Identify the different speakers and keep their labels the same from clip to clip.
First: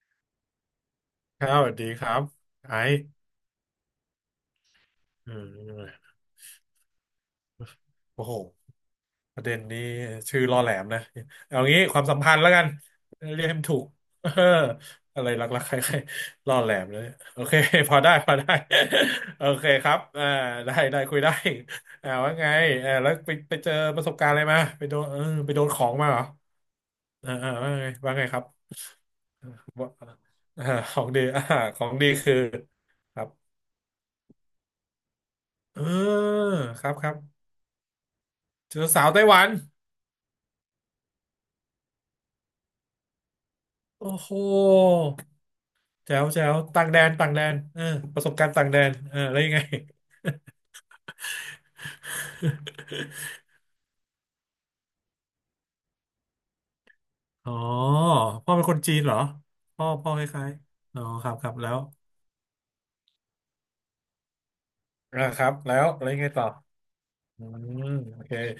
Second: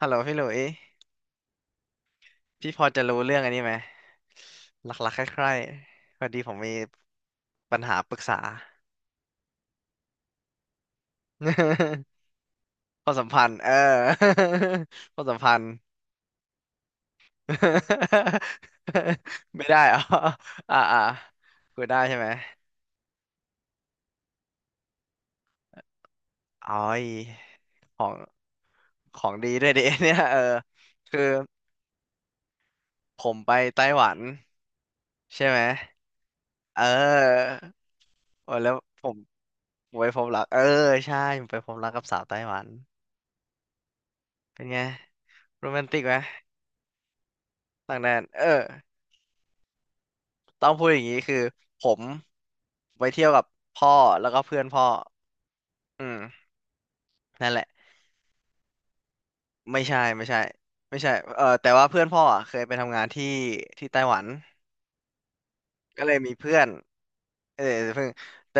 Speaker 1: ฮัลโหลพี่หลุย
Speaker 2: ครับสวัสดีครับ
Speaker 1: พี่
Speaker 2: ไอ
Speaker 1: พอ
Speaker 2: ซ์
Speaker 1: จะรู้เรื่องอันนี้ไหมหลักๆค
Speaker 2: อื
Speaker 1: ล้าย
Speaker 2: ม
Speaker 1: ๆพอดีผมมีปัญหาปรึก
Speaker 2: โอ้โห
Speaker 1: ษา
Speaker 2: ประเด็นนี้ชื่อล่อแหลมนะเอางี้ความ สัมพันธ์แล้วกัน
Speaker 1: ความสัม
Speaker 2: เรี
Speaker 1: พั
Speaker 2: ยก
Speaker 1: น
Speaker 2: ให้
Speaker 1: ธ์
Speaker 2: มัน
Speaker 1: เออ
Speaker 2: ถูก เออ
Speaker 1: ค
Speaker 2: อะ
Speaker 1: วาม
Speaker 2: ไร
Speaker 1: สัมพั
Speaker 2: รั
Speaker 1: น
Speaker 2: กๆ
Speaker 1: ธ์
Speaker 2: ใครๆล่อแหลมเลยโอเค พอได้พอได้ โอ
Speaker 1: ไม่
Speaker 2: เค
Speaker 1: ได้
Speaker 2: ค
Speaker 1: เห
Speaker 2: รั
Speaker 1: ร
Speaker 2: บ
Speaker 1: อ
Speaker 2: ได้
Speaker 1: อ่า อ่า
Speaker 2: ได้คุยได้
Speaker 1: คุยได้ใช่ไหม
Speaker 2: ว่าไงแล้วไปไปเจอประสบการณ์อะไรมาไปโดนเออไปโดนของมาเหรอ
Speaker 1: อ๋อย
Speaker 2: ว่าไง
Speaker 1: ขอ
Speaker 2: ว่า
Speaker 1: ง
Speaker 2: ไงครับ
Speaker 1: ของดีด้วยดิ
Speaker 2: ว่า
Speaker 1: เนี่ยเออ
Speaker 2: อ่าของ
Speaker 1: คื
Speaker 2: ดี
Speaker 1: อ
Speaker 2: ของดีคือค
Speaker 1: ผ
Speaker 2: รับ
Speaker 1: มไปไต้หวันใช่ไหม
Speaker 2: เออ
Speaker 1: เอ
Speaker 2: ครับครับ
Speaker 1: อโอ้แล้
Speaker 2: เจ
Speaker 1: ว
Speaker 2: อ
Speaker 1: ผ
Speaker 2: สาว
Speaker 1: ม
Speaker 2: ไต้หวัน
Speaker 1: ไปพบรักเออใช่ผมไปพบรักกับสาวไต้หวัน
Speaker 2: โอ้โห
Speaker 1: เป็นไง โรแมนติกไหม
Speaker 2: แจ๋วแจ๋วต่างแดนต่างแดนเออ
Speaker 1: ต่างแด
Speaker 2: ป
Speaker 1: น
Speaker 2: ระสบ
Speaker 1: เออ
Speaker 2: การณ์ต่างแดนเออแล้วยังไง
Speaker 1: ต้องพูดอย่างนี้คือผมไปเที่ยวกับ พ่อแล้วก็เพื่อนพ่ออืมนั่
Speaker 2: อ๋
Speaker 1: น
Speaker 2: อ
Speaker 1: แหละ
Speaker 2: พ่อเป็นคนจีนเหรอ
Speaker 1: ไม่
Speaker 2: พ่อ
Speaker 1: ใช่
Speaker 2: พ่อค
Speaker 1: ไม่ใช่
Speaker 2: ล้ายๆ
Speaker 1: ไม่
Speaker 2: อ๋อ
Speaker 1: ใช่
Speaker 2: ครับ
Speaker 1: เออ
Speaker 2: ครับ
Speaker 1: แต่
Speaker 2: แล้ว
Speaker 1: ว่าเพื่อนพ่ออ่ะเคยไปทำงานที่ไต้หวัน
Speaker 2: ครับแล้ว
Speaker 1: ก็เลย
Speaker 2: ยังไง
Speaker 1: มี
Speaker 2: ต่อ
Speaker 1: เพื่อน
Speaker 2: อื
Speaker 1: เออ
Speaker 2: ม
Speaker 1: เพิ่ง
Speaker 2: โอเค
Speaker 1: แต่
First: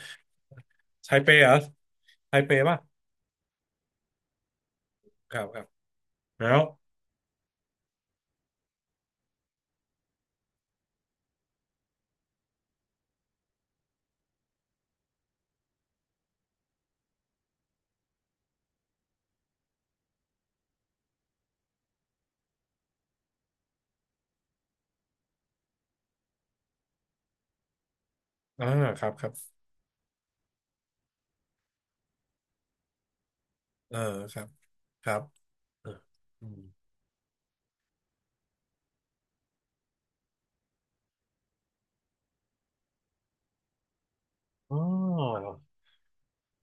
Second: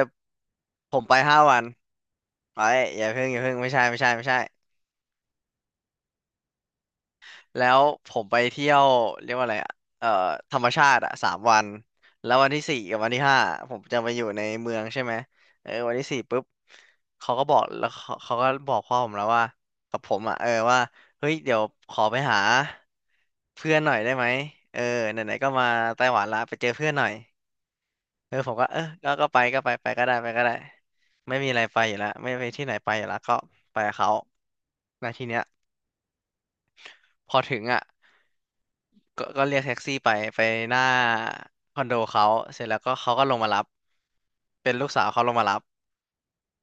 Speaker 1: ผม
Speaker 2: ไท
Speaker 1: ไป
Speaker 2: เป
Speaker 1: ห้า
Speaker 2: เหรอ
Speaker 1: วัน
Speaker 2: ไทเป
Speaker 1: ไอ้
Speaker 2: ป่ะ
Speaker 1: ยอย่าเพิ่งอย่าเพิ่งไม่ใช่ไม่ใช่ไม่ใช่
Speaker 2: ครับครับแล้ว
Speaker 1: แล้วผมไปเที่ยวเรียกว่าอะไรอะเอ่อธรรมชาติอะ3 วันแล้ววันที่สี่กับวันที่ 5ผมจะไปอยู่ในเมืองใช่ไหมเออวันที่สี่ปุ๊บเขาก็บอกแล้วเขาก็บอกพ่อผมแล้วว่ากับผมอะเออว่าเฮ้ยเดี๋ยวขอไปหาเพื่อนหน่อยได้ไหมเออไหนๆก็มาไต้หวันละไปเจอเพื่อนหน่อยเออผมก็
Speaker 2: อ่า
Speaker 1: เออ
Speaker 2: ค
Speaker 1: ก็
Speaker 2: รับค
Speaker 1: ก็
Speaker 2: รั
Speaker 1: ไป
Speaker 2: บ
Speaker 1: ก็ไปไปก็ได้ไปก็ได้ไม่มีอะไรไปอยู่แล้วไม่ไปที่ไหนไปอยู่แล้วก็ไปกับ
Speaker 2: เออ
Speaker 1: เขา
Speaker 2: ครับค
Speaker 1: นา
Speaker 2: รั
Speaker 1: ที
Speaker 2: บ
Speaker 1: เนี้ย
Speaker 2: เอออืม
Speaker 1: พอถึงอ่ะ ก็เรียกแท็กซี่ไปไปหน้าคอนโดเขาเสร็จแล้วก็เขาก็ลงมารับเป็น
Speaker 2: อ๋อ
Speaker 1: ลูกสาวเขาลงมารับ